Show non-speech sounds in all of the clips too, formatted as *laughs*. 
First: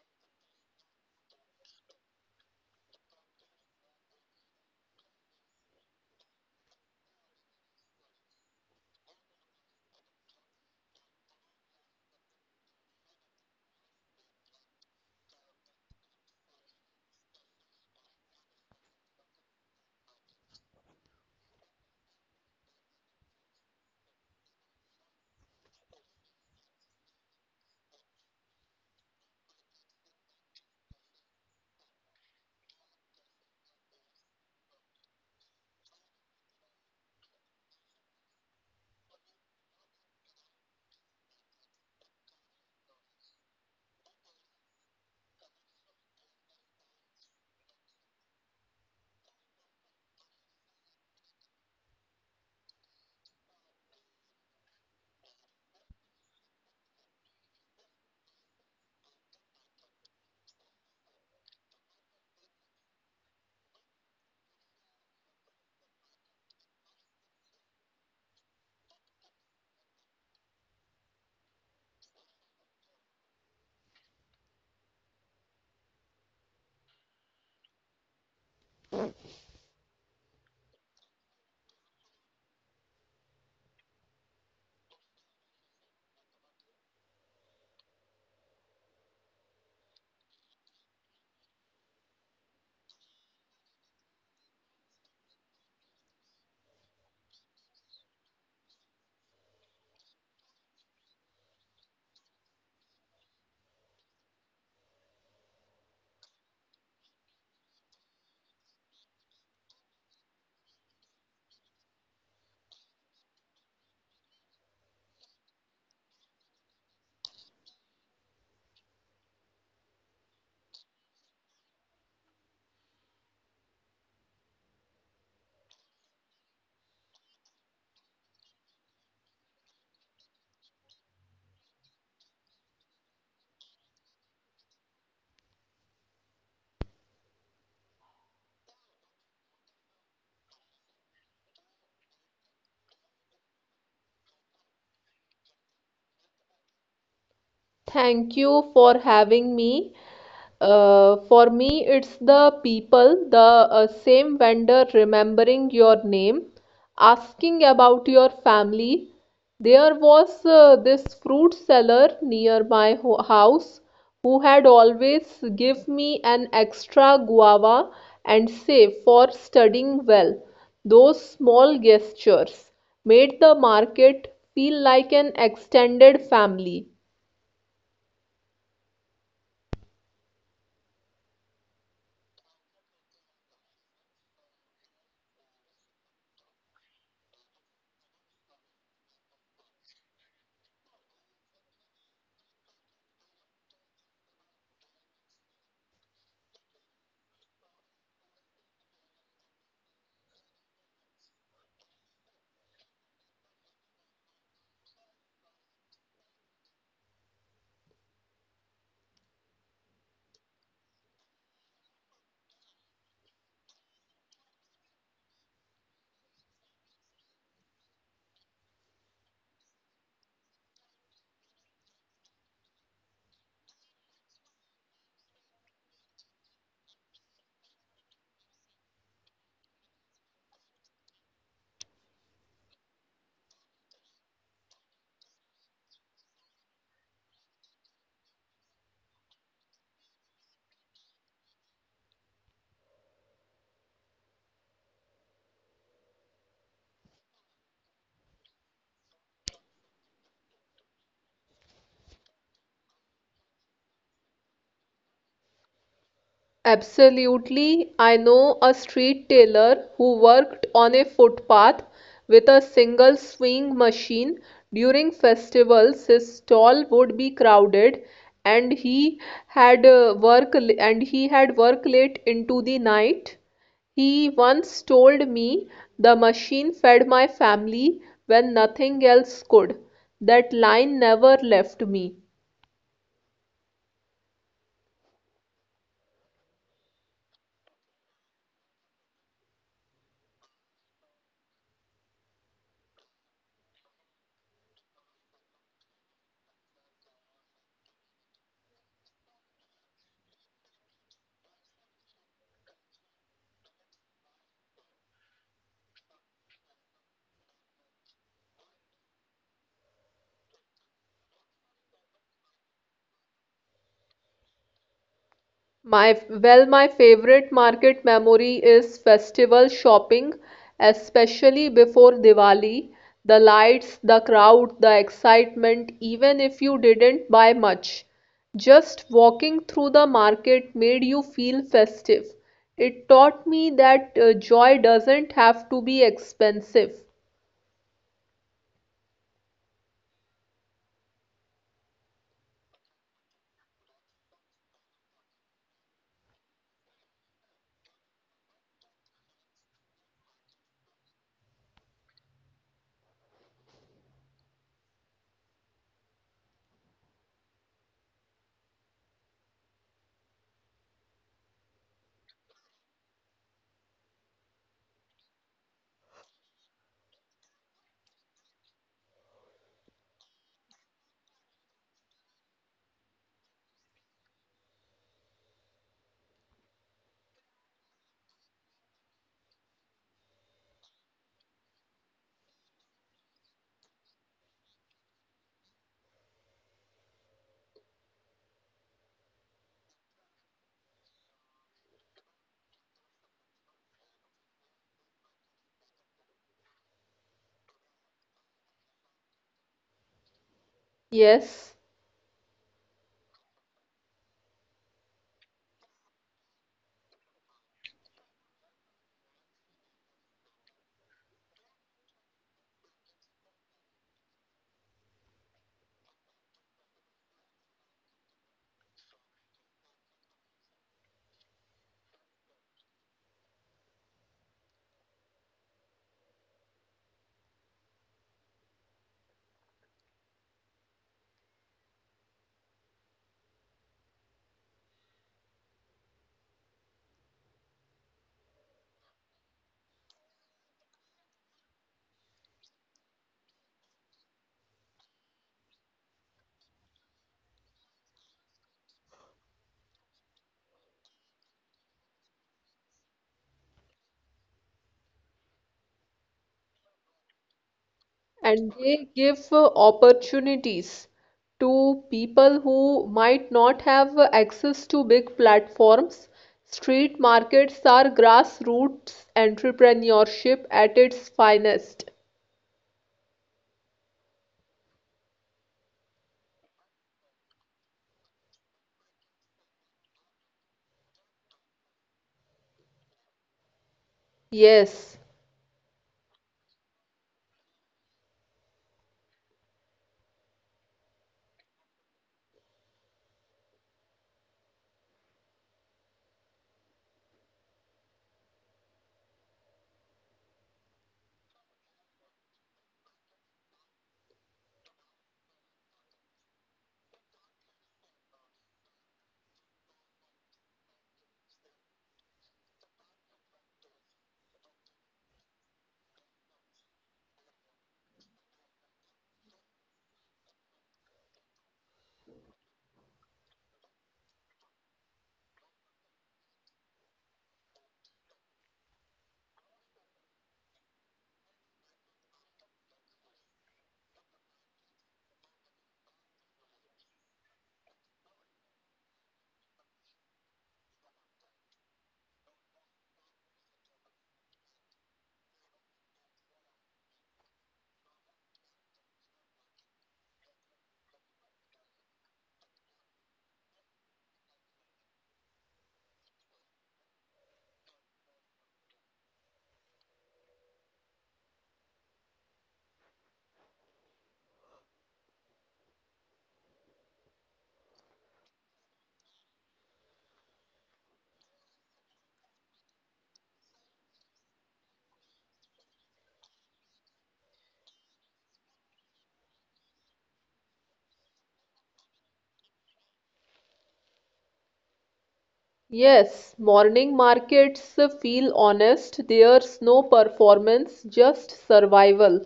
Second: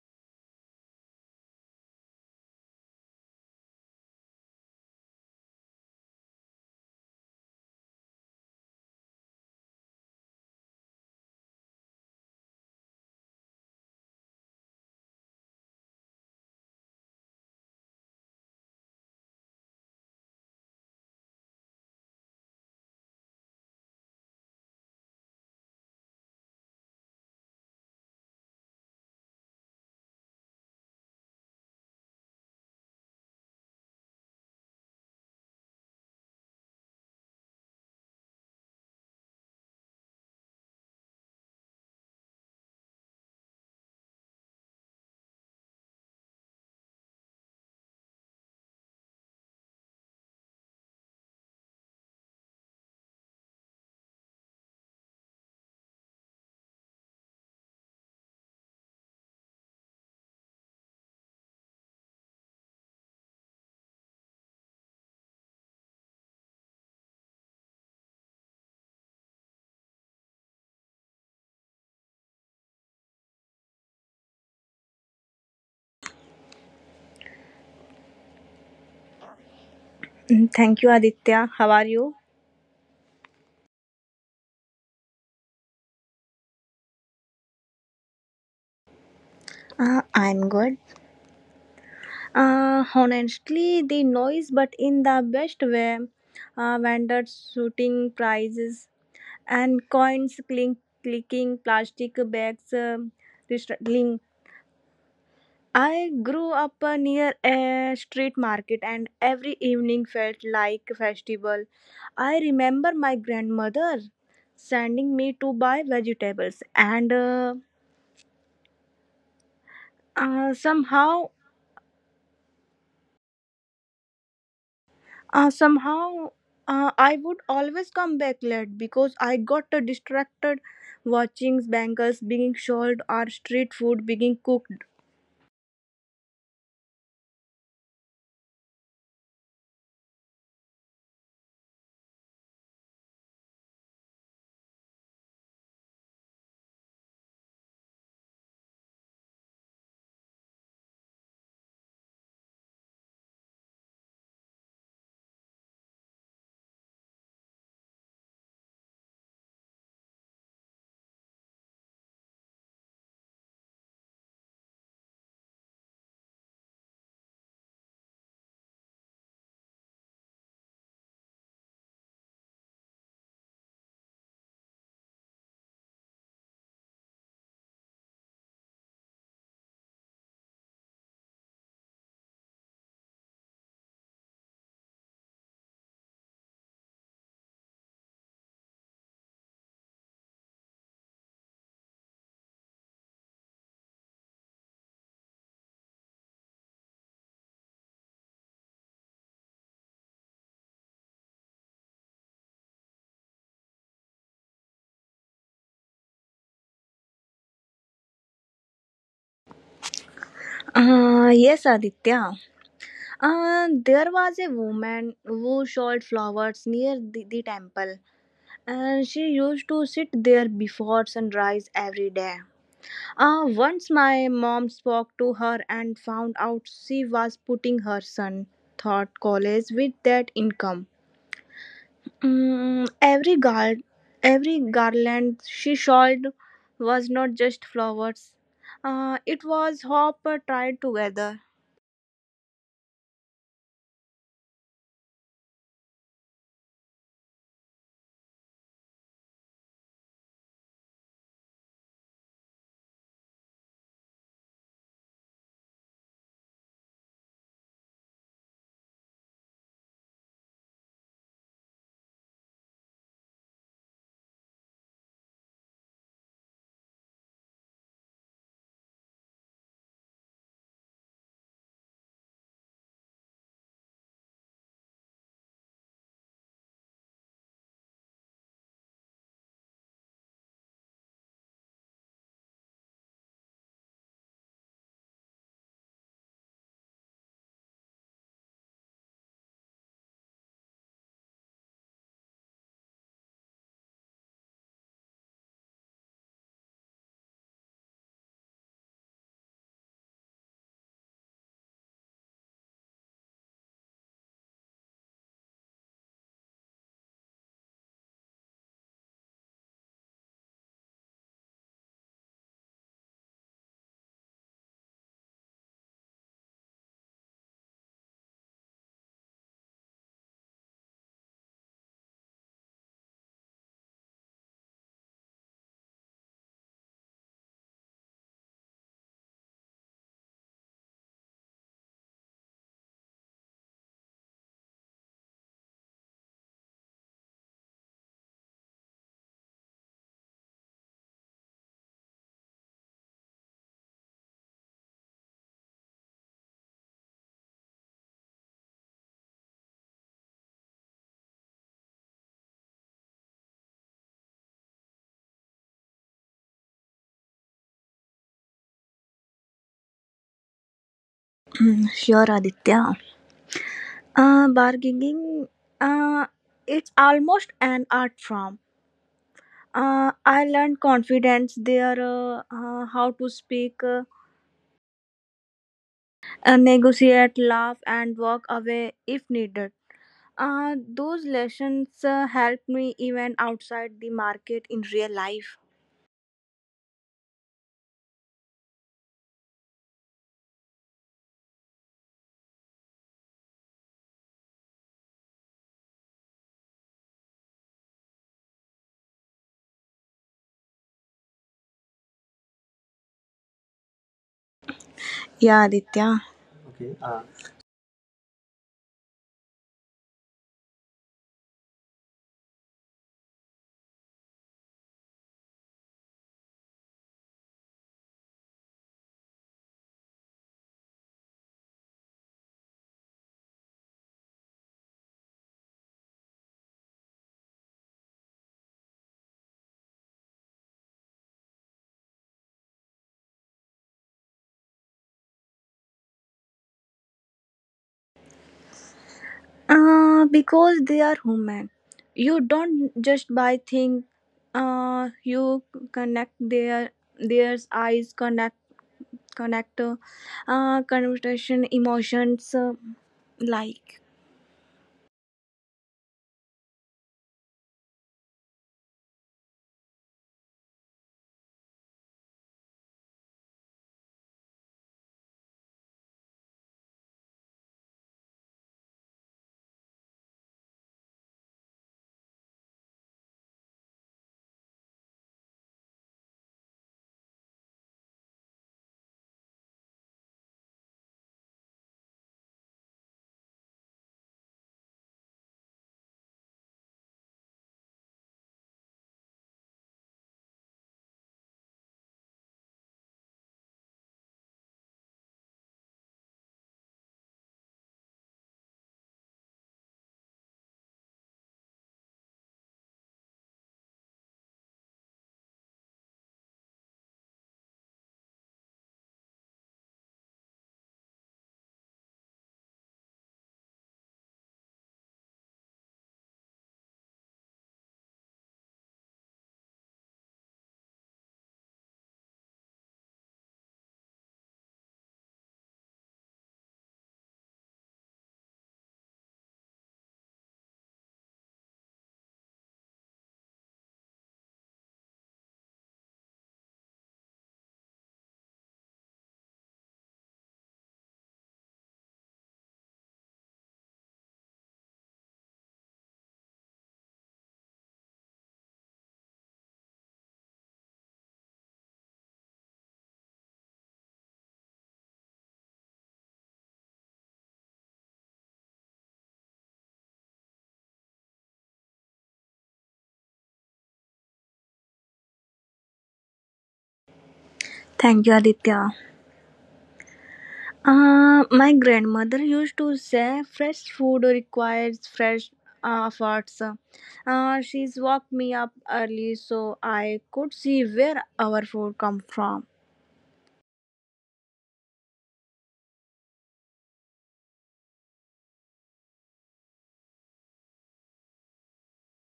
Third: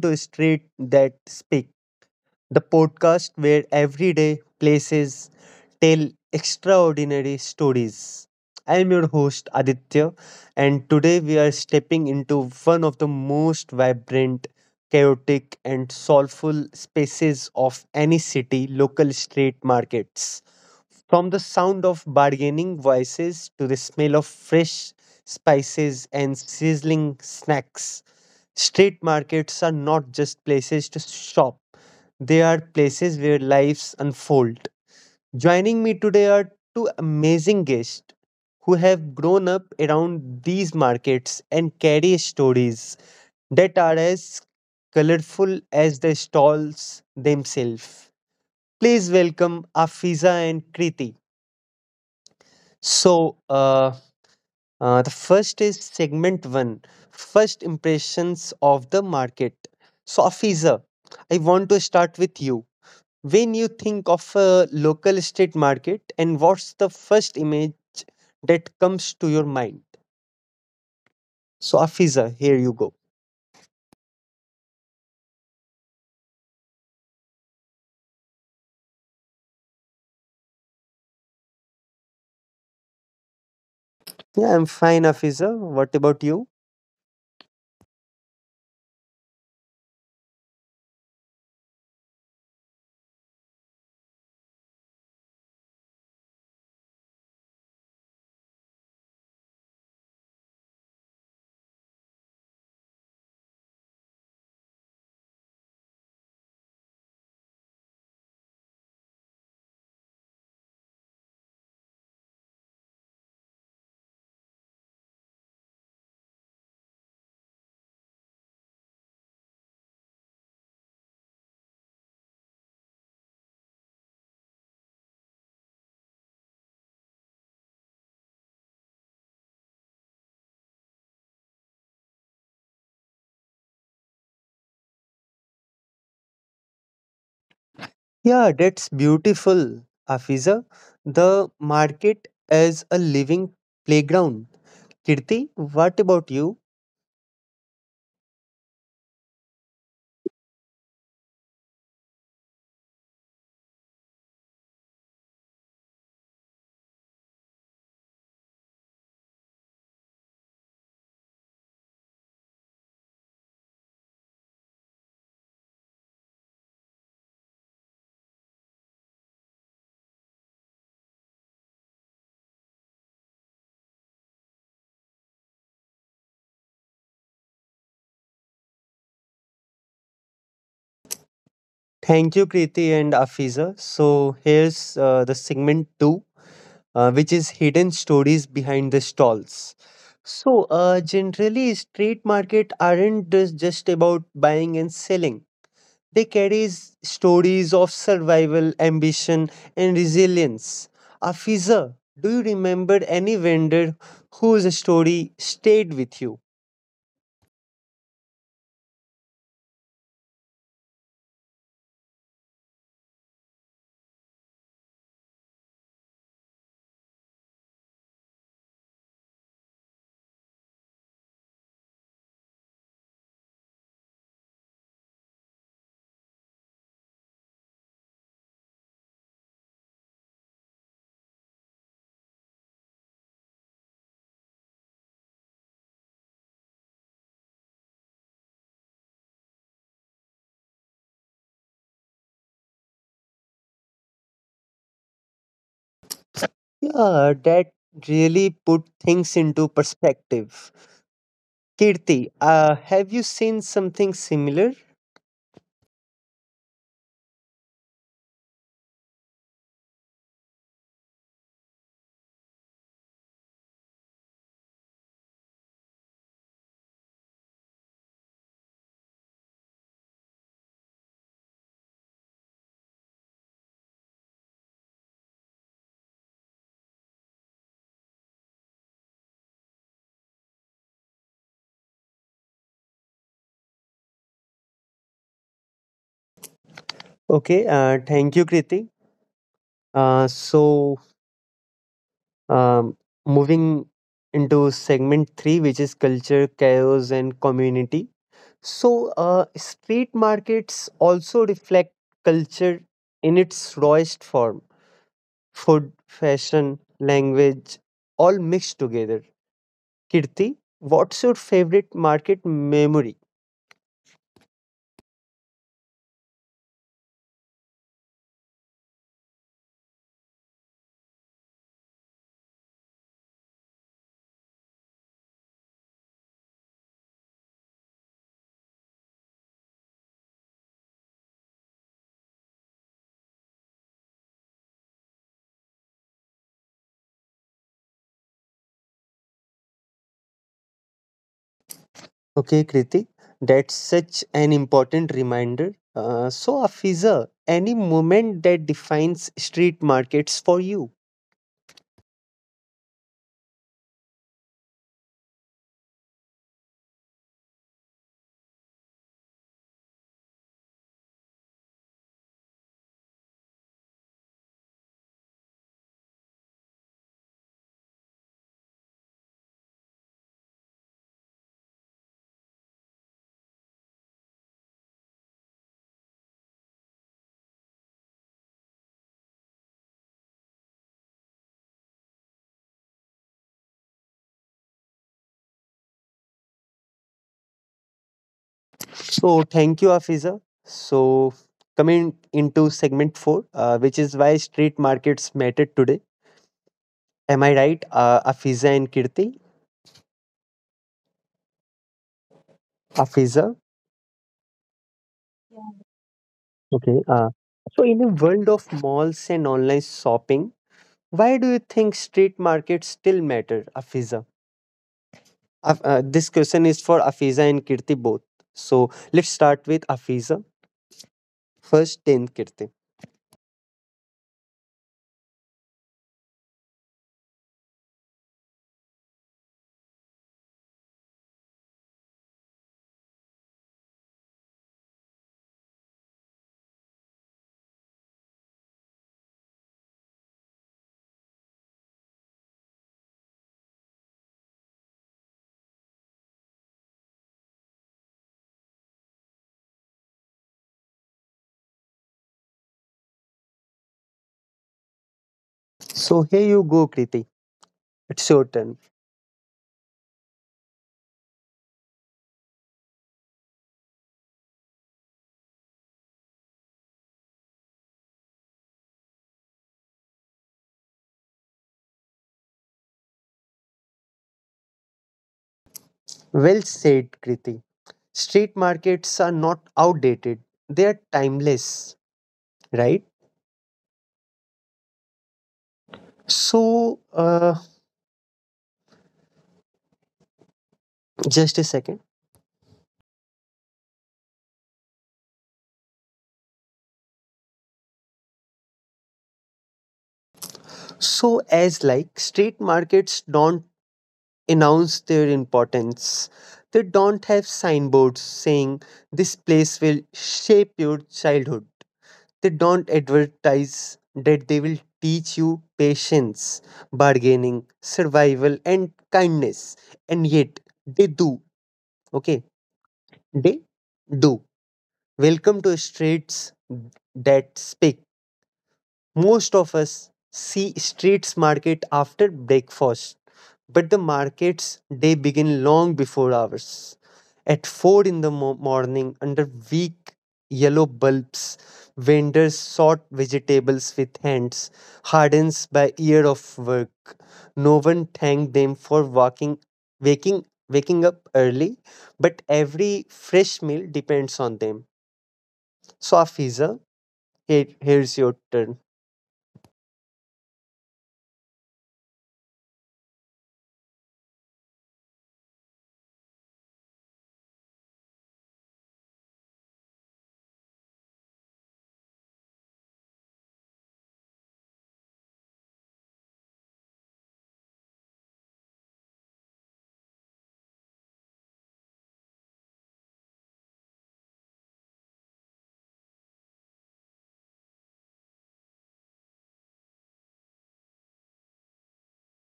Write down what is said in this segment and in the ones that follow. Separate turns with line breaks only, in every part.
to Street That Speak, the podcast where everyday places tell extraordinary stories. I am your host Aditya, and today we are stepping into one of the most vibrant, chaotic, and soulful spaces of any city local street markets. From the sound of bargaining voices to the smell of fresh spices and sizzling snacks, street markets are not just places to shop, they are places where lives unfold. Joining me today are two amazing guests who have grown up around these markets and carry stories that are as colorful as the stalls themselves. Please welcome Afiza and Kriti. So, the first is segment one, first impressions of the market. So, Afiza, I want to start with you. When you think of a local street market, and what's the first image that comes to your mind? So, Afiza, here you go.
Thank you, Aditya. How are you?
Yeah, I'm fine, Afiza. What about you?
I'm good. Honestly, the noise, but in the best way. Vendors shooting prizes and coins clink, clicking, plastic bags rattling. I grew up near a street market, and every evening felt like a festival. I remember my grandmother sending me to buy vegetables, and somehow somehow, I would always come back late because I got distracted watching bangles being sold or street food being cooked.
Yeah, that's beautiful, Afiza. The market as a living playground. Kirti, what about you?
Thank you for having me. For me, it's the people, the same vendor remembering your name, asking about your family. There was this fruit seller near my house who had always give me an extra guava and say for studying well. Those small gestures made the market feel like an extended family.
Thank you, Kriti and Afiza. So, here's the segment two, which is hidden stories behind the stalls. So, generally, street market aren't just about buying and selling. They carry stories of survival, ambition, and resilience. Afiza, do you remember any vendor whose story stayed with you?
Yes, Aditya. There was a woman who sold flowers near the temple, and she used to sit there before sunrise every day. Once my mom spoke to her and found out she was putting her son thought college with that income. Every guard, every garland she shawled was not just flowers. It was hope tied together.
Yeah, that really put things into perspective. Kirti, have you seen something similar?
Absolutely. I know a street tailor who worked on a footpath with a single sewing machine. During festivals, his stall would be crowded and he had work late into the night. He once told me the machine fed my family when nothing else could. That line never left me.
Okay, thank you, Kriti. Uh, so Um, moving into segment three, which is culture, chaos, and community. So, street markets also reflect culture in its rawest form, food, fashion, language, all mixed together. Kirti, what's your favorite market memory?
My favorite market memory is festival shopping, especially before Diwali. The lights, the crowd, the excitement, even if you didn't buy much. Just walking through the market made you feel festive. It taught me that joy doesn't have to be expensive.
Okay, Kriti, that's such an important reminder. So, Afiza, any moment that defines street markets for you?
Sure, Aditya. Bargaining, uh, it's almost an art form. I learned confidence there, how to speak, negotiate, laugh, and walk away if needed. Those lessons helped me even outside the market in real life.
So thank you, Afiza. So coming into segment four, which is why street markets matter today. Am I right, Afiza and Kirti?
Yes.
Afiza.
Yeah, Aditya.
Okay.
Okay.
So in a world of malls and online shopping, why do you think street markets still matter, Afiza? This question is for Afiza and Kirti both. So let's start with Afiza first, then Kirti.
Because they are human. You don't just buy thing. You connect their eyes connect connect conversation emotions like.
So here you go, Kirti. It's your
And
turn.
they give opportunities to people who might not have access to big platforms. Street markets are grassroots entrepreneurship at its finest.
Well said, Kriti. Street markets are not outdated, they are timeless, right?
Yes,
So, just a second. So, as like street markets don't announce their importance, they don't have signboards saying this place will shape your childhood. They don't advertise that they will teach you patience, bargaining, survival, and kindness. And yet, they do. Okay, they do. Welcome to Streets That Speak. Most of us see streets market after breakfast, but the markets they begin long before ours. At 4 in the morning, under weak yellow bulbs, vendors sort vegetables with hands, hardened by year of work. No one thanked them for walking, waking, waking up early, but every fresh meal depends on them. So, Afiza, here's your turn.
Thank you, Aditya. My grandmother used to say fresh food requires fresh efforts. She's woke me up early so I could see where our food come from.
yes, morning markets feel honest. There's no performance, just survival.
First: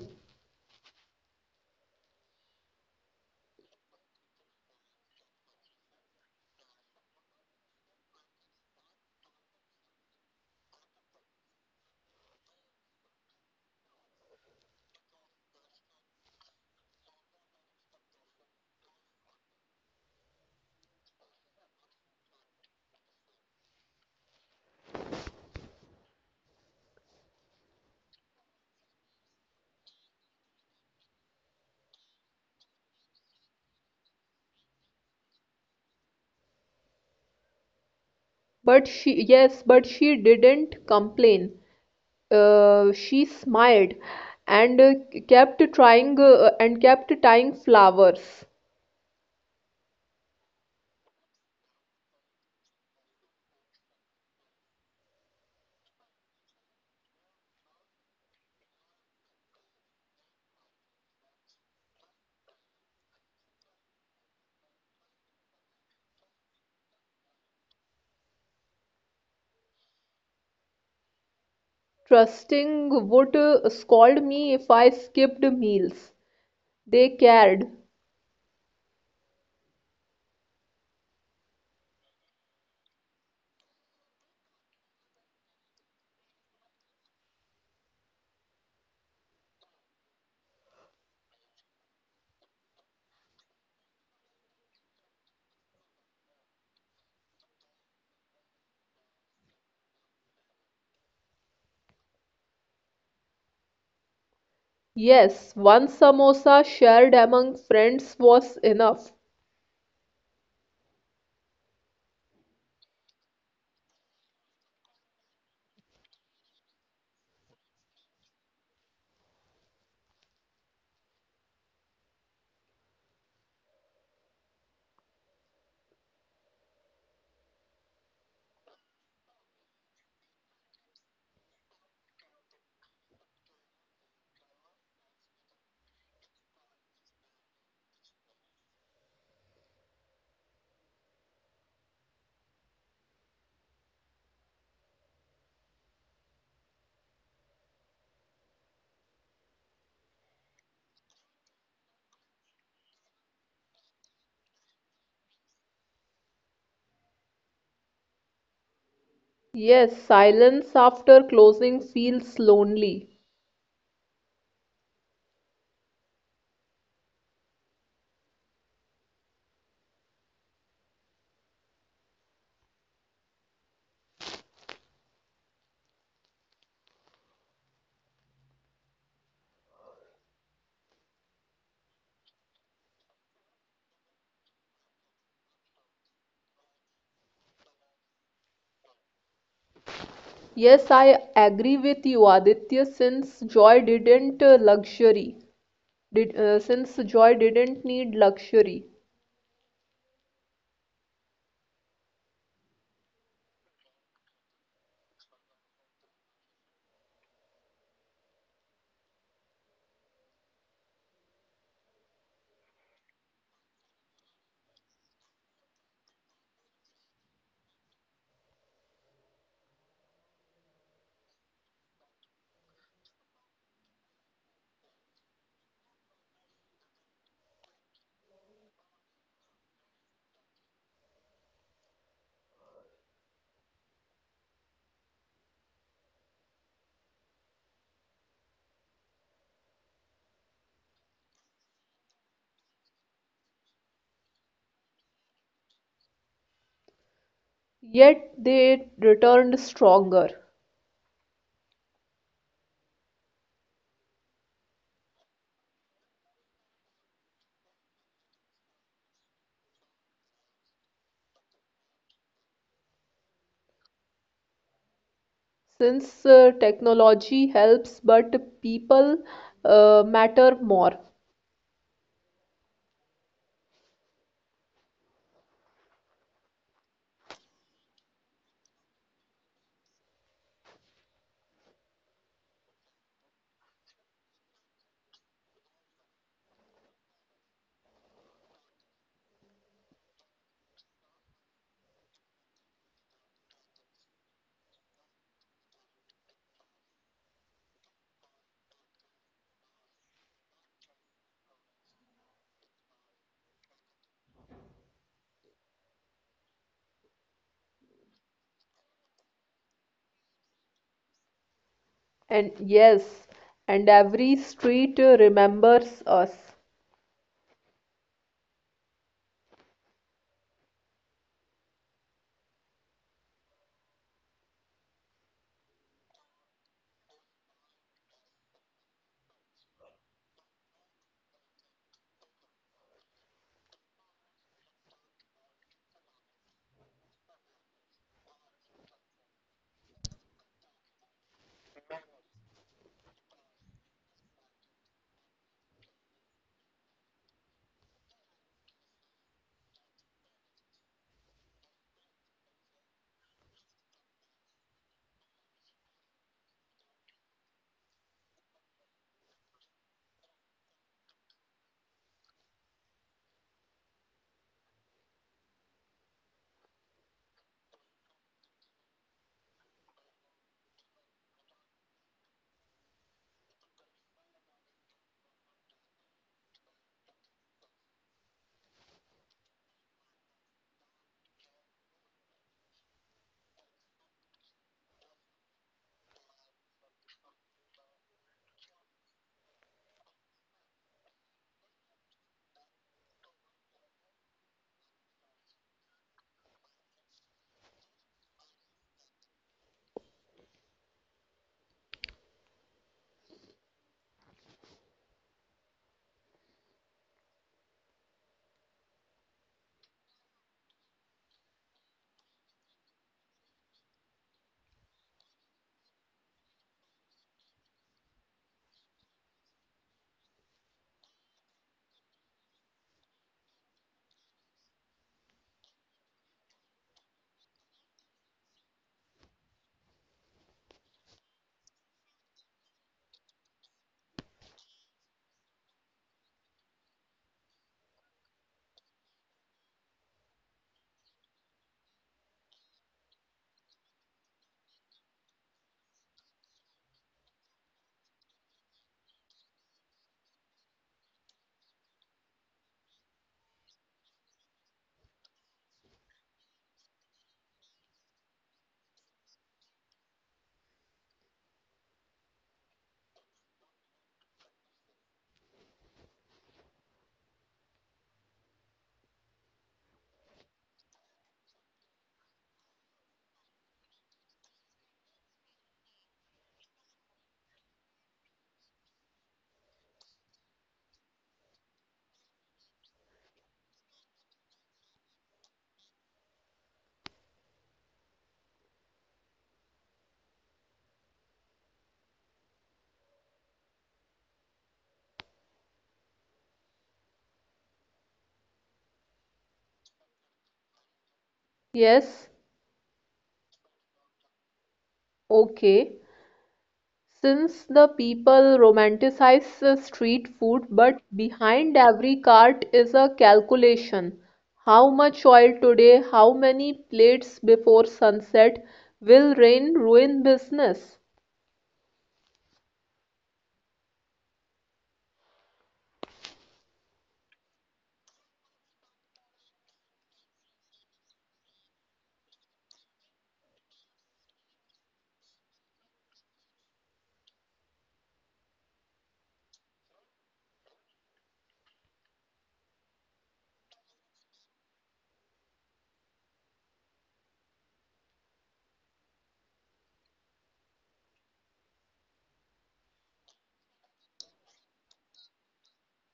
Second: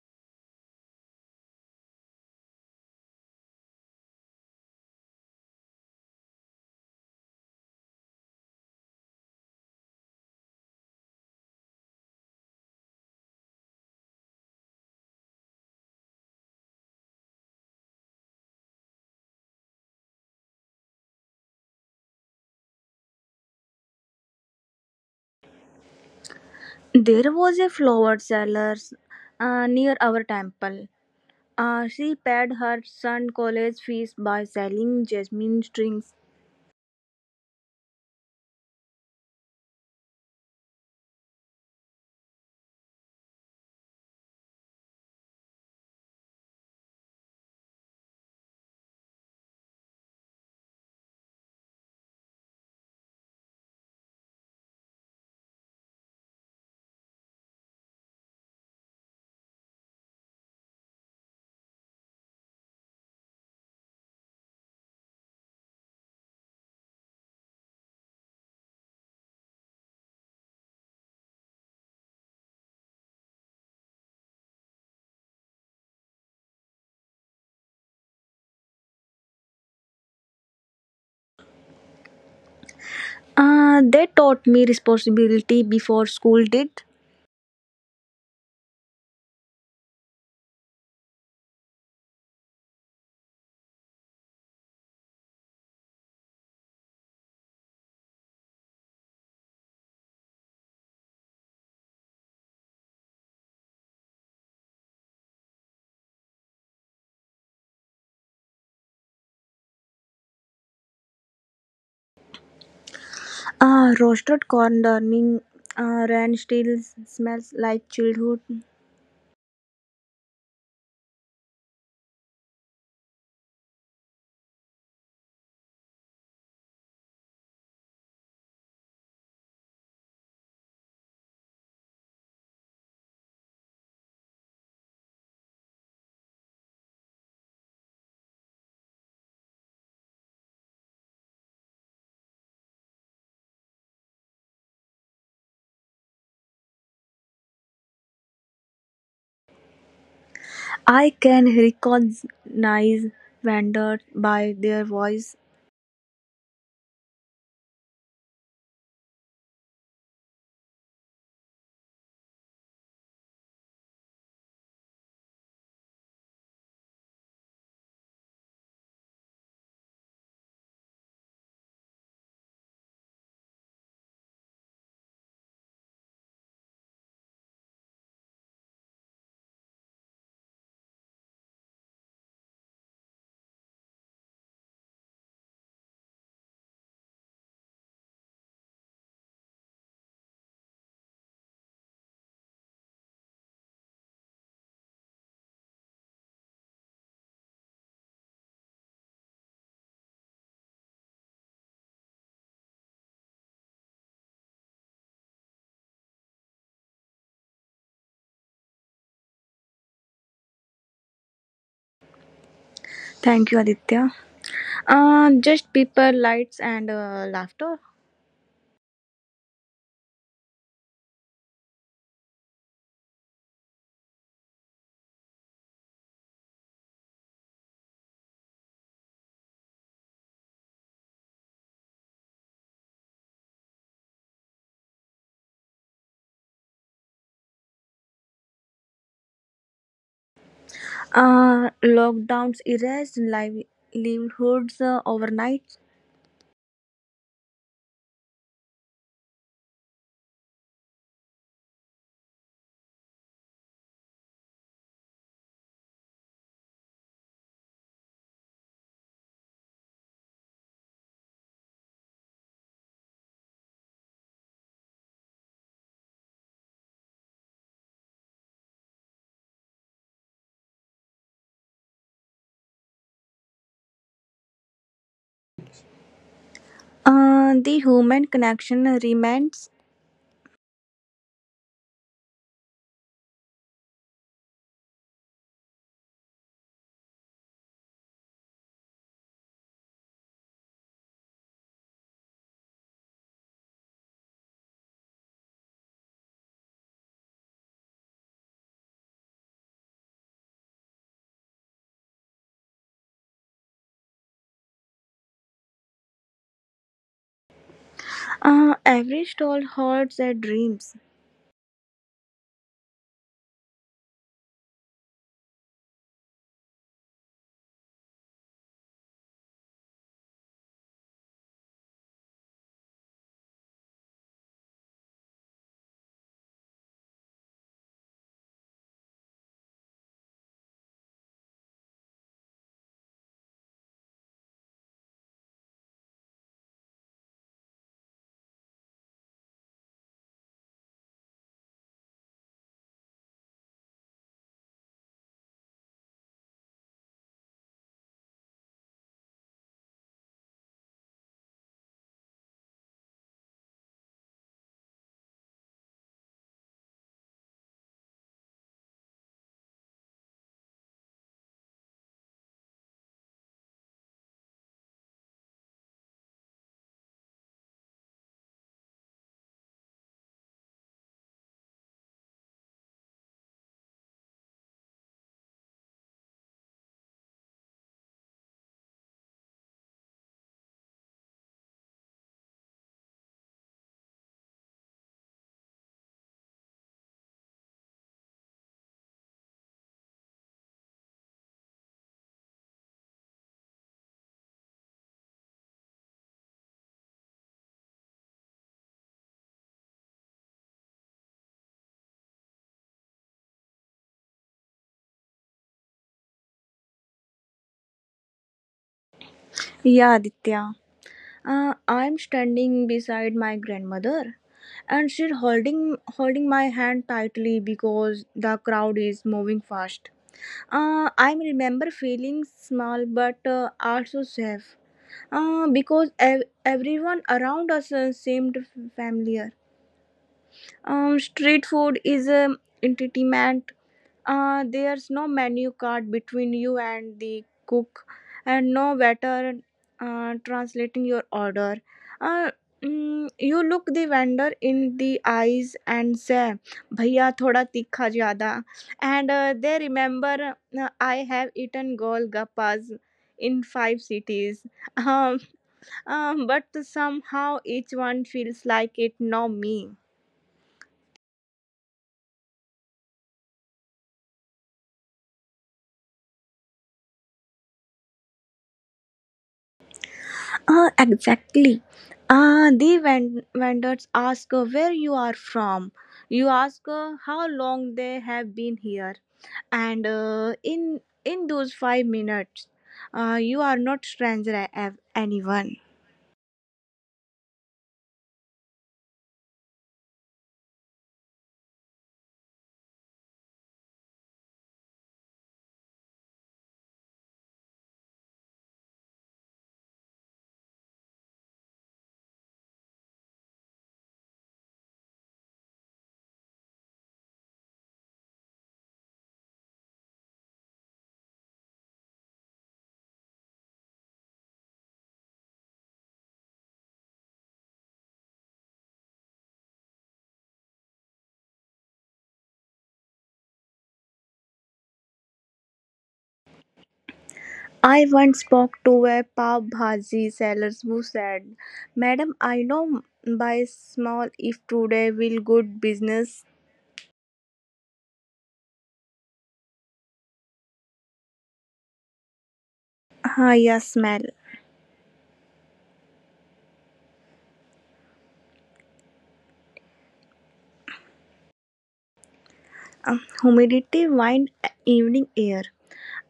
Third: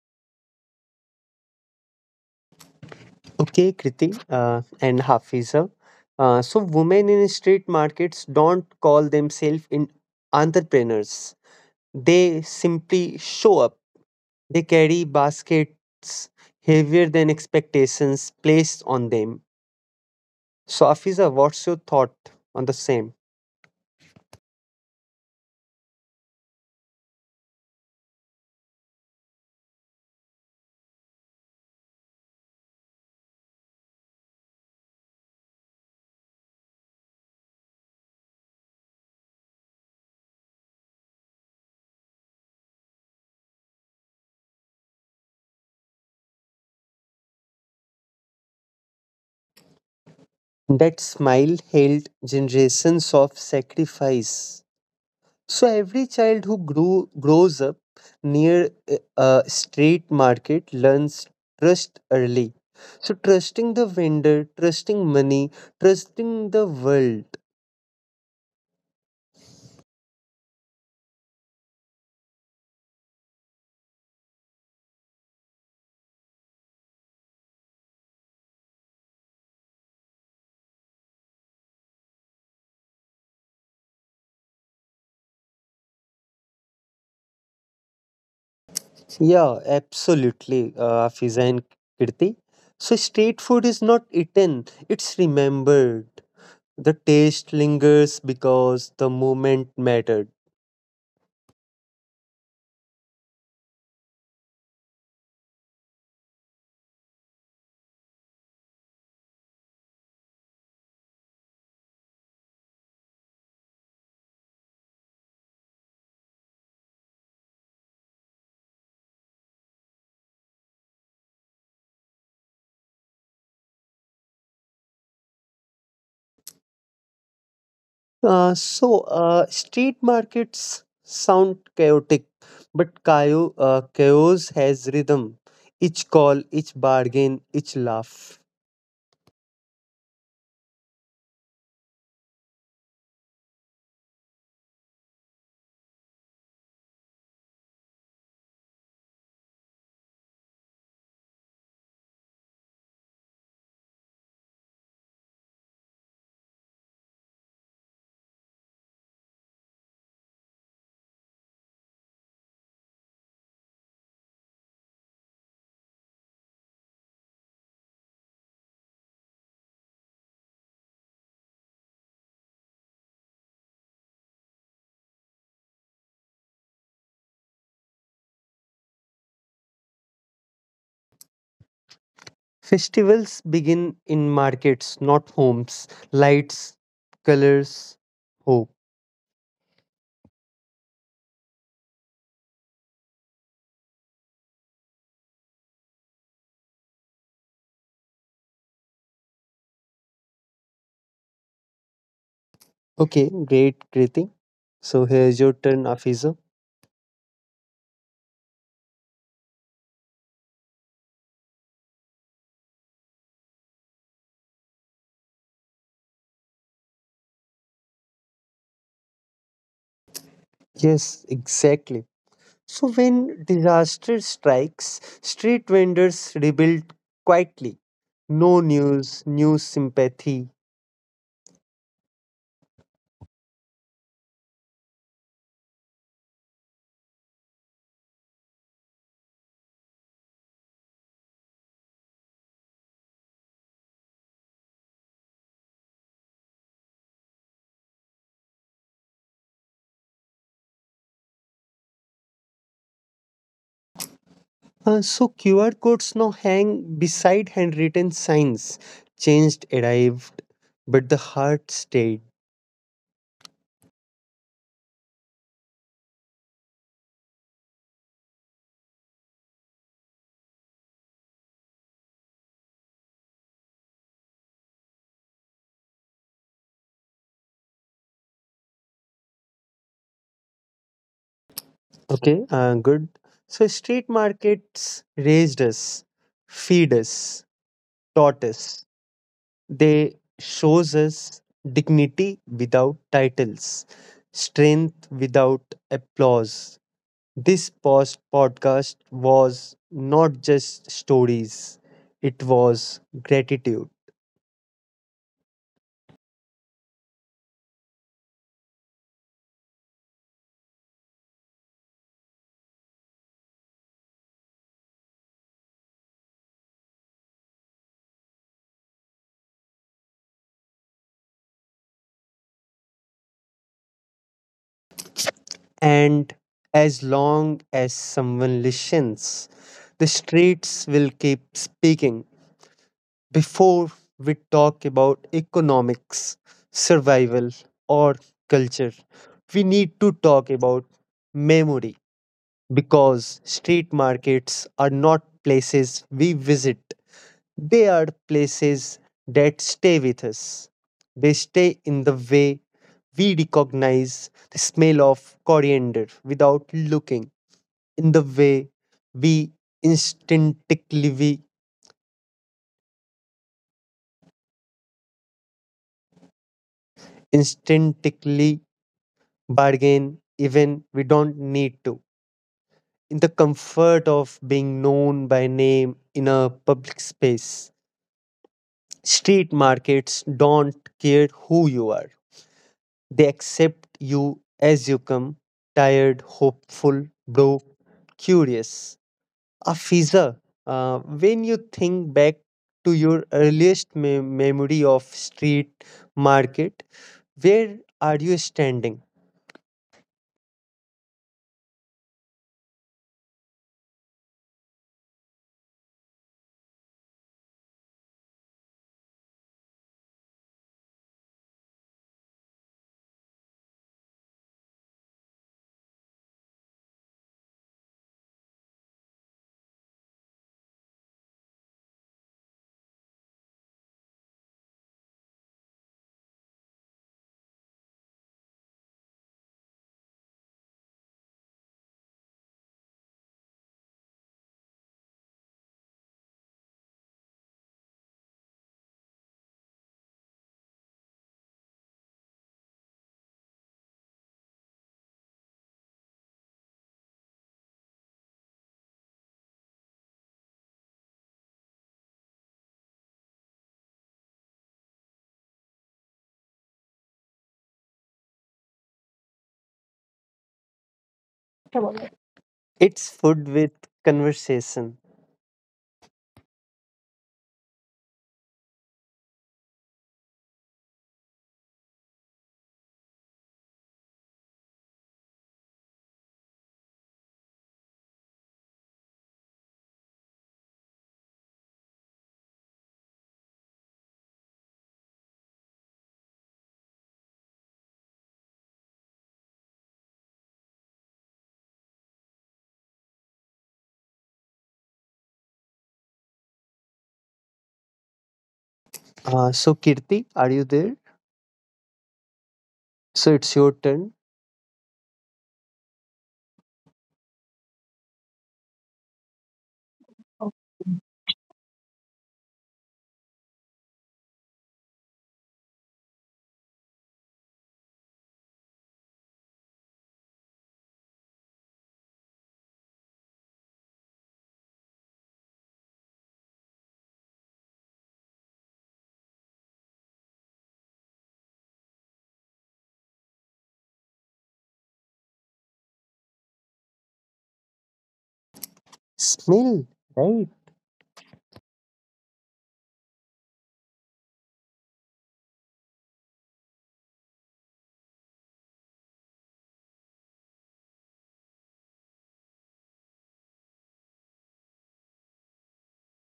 Okay, Kriti and Hafiza. So, women in street markets don't call themselves in entrepreneurs. They simply show up. They carry baskets heavier than expectations placed on them. So, Hafiza, what's your thought on the same?
There was a flower seller near our temple. She paid her son college fees by selling jasmine strings.
But she didn't complain. She smiled and kept trying and kept tying flowers,
That smile held generations of sacrifice. So every child who grew grows up near a a street market learns trust early. So trusting the vendor, trusting money, trusting the world.
trusting would scold me if I skipped meals. They cared.
They taught me responsibility before school did.
Yeah, absolutely, Fiza and Kirti. So street food is not eaten; it's remembered. The taste lingers because the moment mattered.
Yes, one samosa shared among friends was enough.
Roasted corn during rain still smells like childhood.
So, street markets sound chaotic, but chaos has rhythm. Each call, each bargain, each laugh.
I can recognize vendors by their voice.
Yes, silence after closing feels lonely.
Festivals begin in markets, not homes. Lights, colors, hope.
Yes, I agree with you, Aditya, since joy didn't need luxury.
Okay, great, Kriti. So, here's your turn, Afiza.
Thank you, Aditya. Just people, lights, and laughter.
Yes, exactly. So, when disaster strikes, street vendors rebuild quietly. No news, new sympathy.
Lockdowns erased livelihoods overnight.
Yet they returned stronger,
So QR codes now hang beside handwritten signs. Changed arrived, but the heart stayed.
since technology helps, but people matter more.
The human connection remains.
Okay, good. So street markets raised us, feed us, taught us. They shows us dignity without titles, strength without applause. This post podcast was not just stories; it was gratitude.
Every stall holds their dreams.
And yes, and every street remembers us.
And as long as someone listens, the streets will keep speaking. Before we talk about economics, survival, or culture, we need to talk about memory, because street markets are not places we visit, they are places that stay with us. They stay in the way we recognize the smell of coriander without looking, in the way we we instinctively bargain even we don't need to, in the comfort of being known by name in a public space. Street markets don't care who you are. They accept you as you come, tired, hopeful, broke, curious. Afiza, when you think back to your earliest memory of street market, where are you standing?
Yeah, Aditya. I'm standing beside my grandmother, and she's holding my hand tightly because the crowd is moving fast. I remember feeling small but also safe because everyone around us seemed familiar. Street food is entertainment. There's no menu card between you and the cook, and no waiter translating your order. Uh, you look the vendor in the eyes and say, "Bhaiya, thoda tikha jada," and they remember. I have eaten golgappas in five cities. *laughs* Um, but somehow each one feels like it know me.
It's food with conversation.
Ah, exactly. Ah, the vendors ask where you are from. You ask how long they have been here, and in those 5 minutes, you are not stranger anyone.
So, Kirti, are you there?
Yes,
So, it's your turn.
okay. Since the people romanticize street food, but behind every cart is a calculation. How much oil today, how many plates before sunset, will rain ruin business?
I once spoke to a pav bhaji seller who said, "Madam, I know by small if today will good business.
Smell, right?
Ah, yes, smell. Ah, humidity, wind, evening air."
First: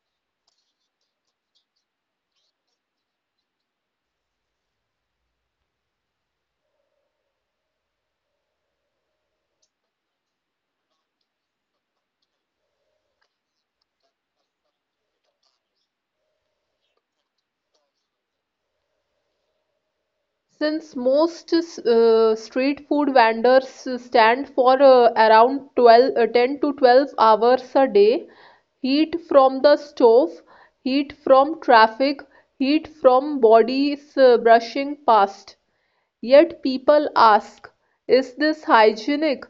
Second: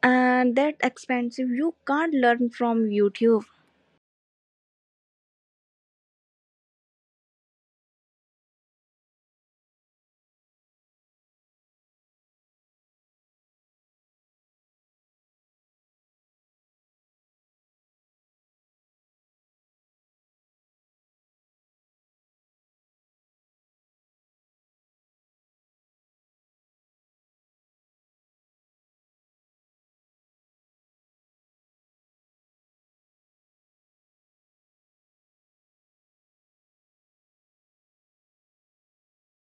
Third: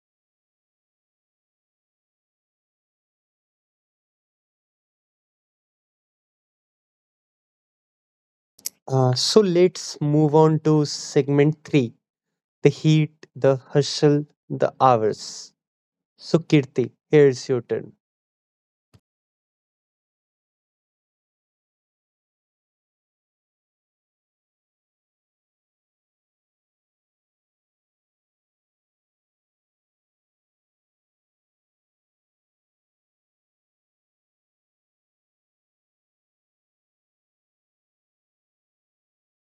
And that expensive you can't learn from youtube.
So, let's move on to segment three, the heat, the hustle, the hours. So, Kirti, here's your turn.
Since most street food vendors stand for around 10 to 12 hours a day, heat from the stove, heat from traffic, heat from bodies brushing past. Yet people ask, is this hygienic?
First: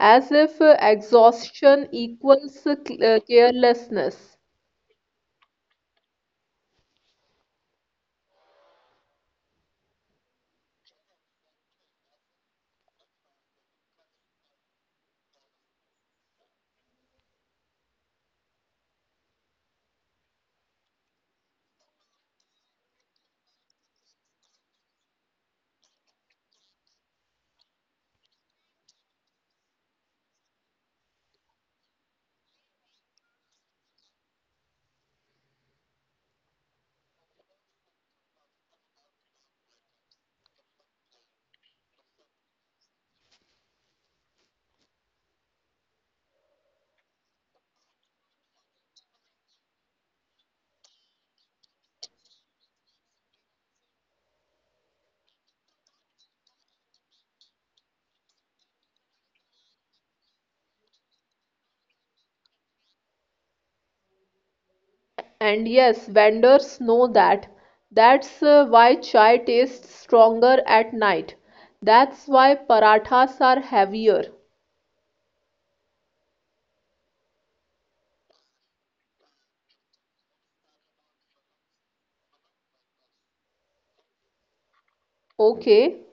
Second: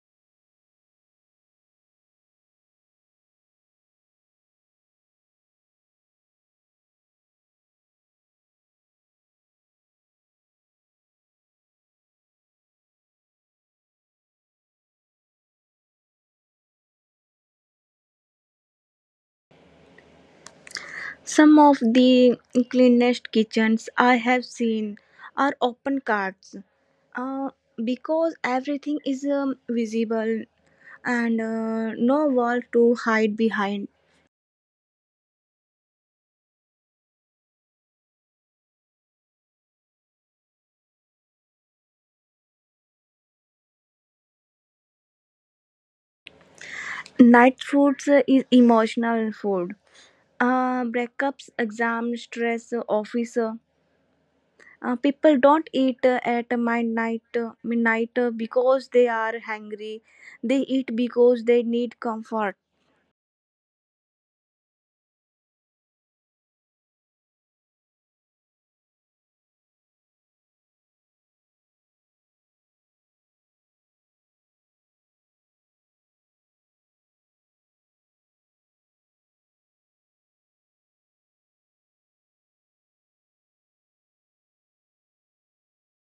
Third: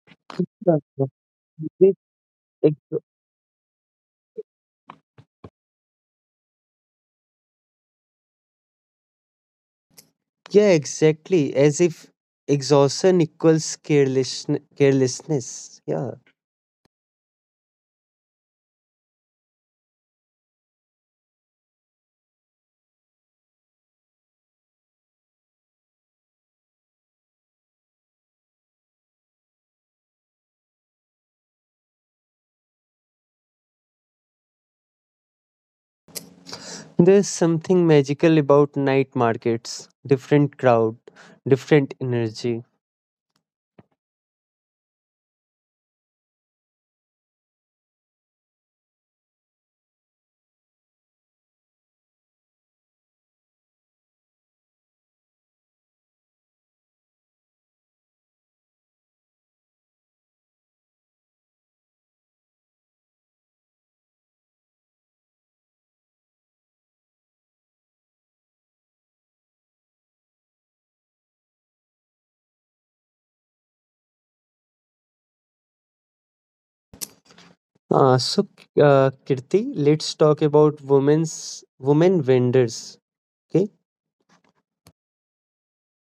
As if
Yeah,
exhaustion
definitely.
equals
Ex-
carelessness.
Yeah, exactly. As if exhaustion equals carelessness. Yeah.
Some of the cleanest kitchens I have seen are open cards uh, because everything is visible and no wall to hide behind.
There's something magical about night markets, different crowd, different energy.
Night foods is emotional food, breakups exam stress office people don't eat at midnight because they are hungry. They eat because they need comfort.
And yes, vendors know that. That's why chai tastes stronger at night. That's why parathas are heavier.
So, Kirti, let's talk about women vendors. Okay.
Okay,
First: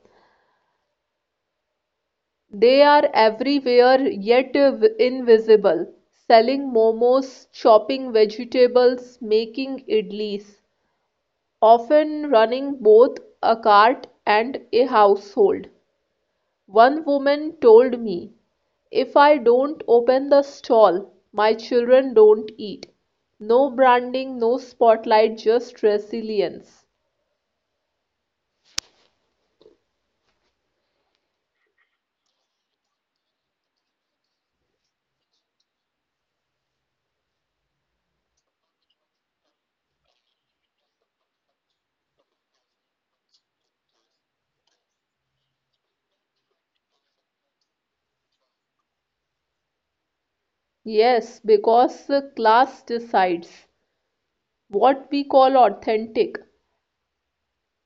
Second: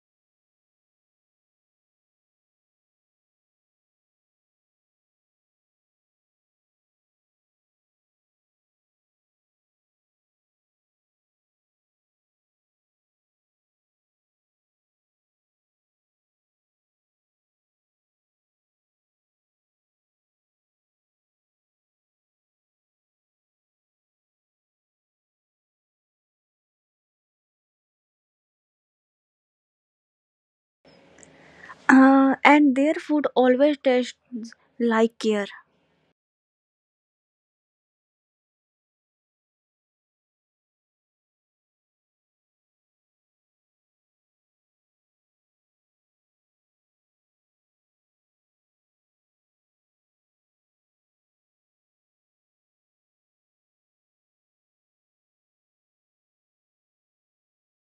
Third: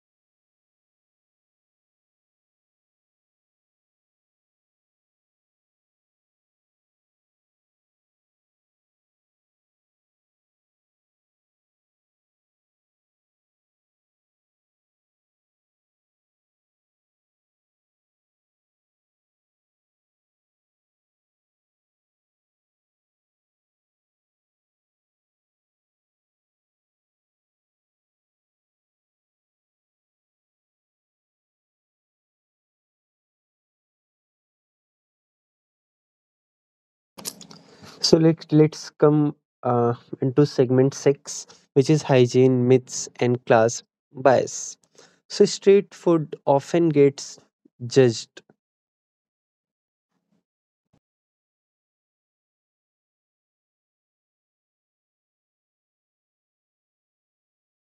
they are everywhere yet invisible. Selling momos, chopping vegetables, making idlis, often running both a cart and a household. One woman told me, if I don't open the stall, my children don't eat. No branding, no spotlight, just resilience.
And their food always tastes like care.
So let's come uh, into segment six, which is hygiene myths and class bias. So street food often gets judged.
Yes, because the class decides what we call authentic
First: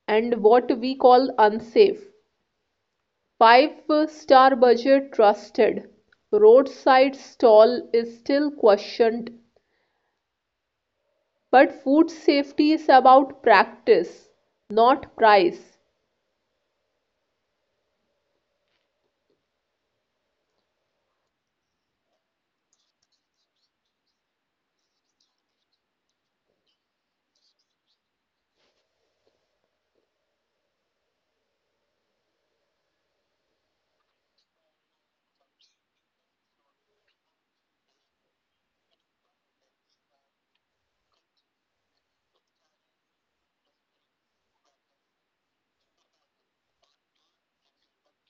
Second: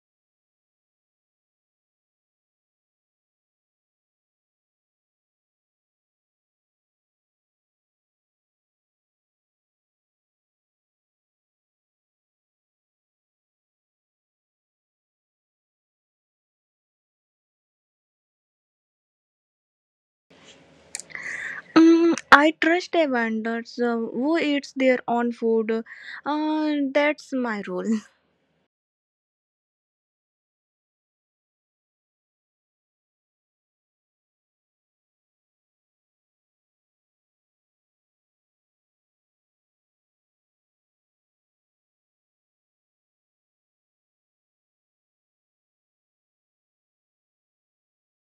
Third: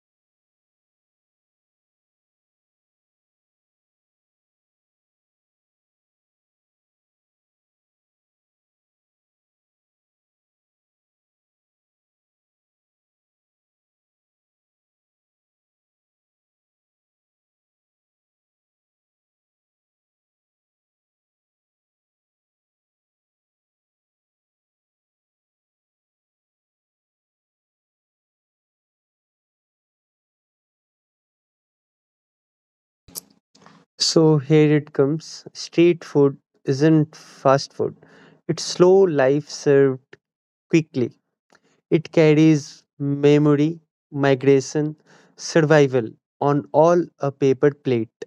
and what we call unsafe. Five-star budget trusted. Roadside stall is still questioned, but food safety is about practice, not price.
I trust a vendor who eats their own food. That's my rule.
So here it comes. Street food isn't fast food. It's slow life served quickly. It carries memory, migration, survival on all a paper plate.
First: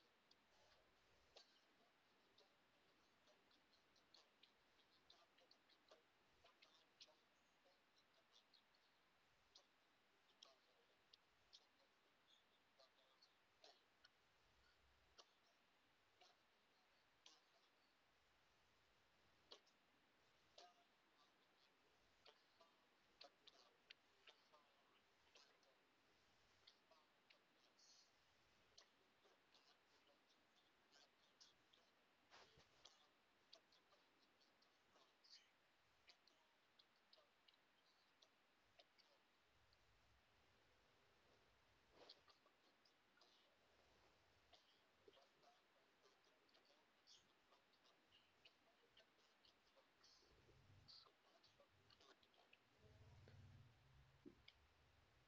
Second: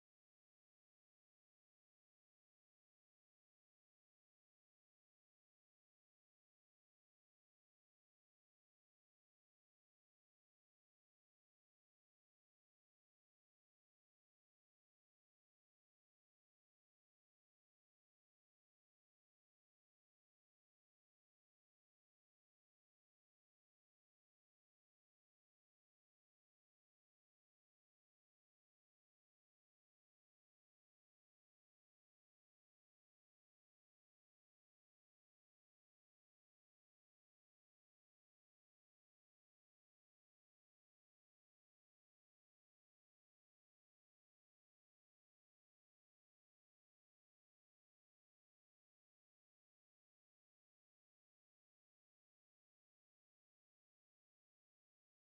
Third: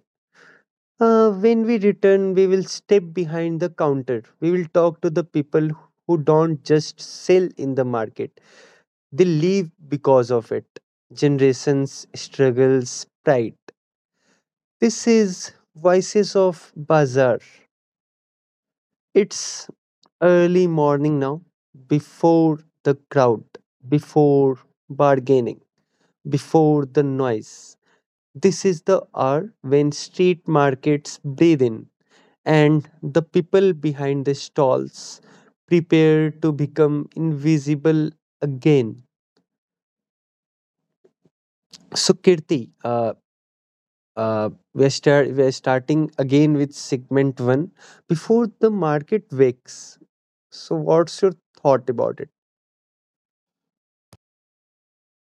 When we return, we will step behind the counter. We will talk to the people who don't just sell in the market, they live because of it. Generations, struggles, pride. This is Voices of Bazaar. It's early morning now, before the crowd, before bargaining, before the noise. This is the hour when street markets breathe in, and the people behind the stalls prepare to become invisible again. So, Kirti, we're starting again with segment one, before the market wakes. So, what's your thought about it?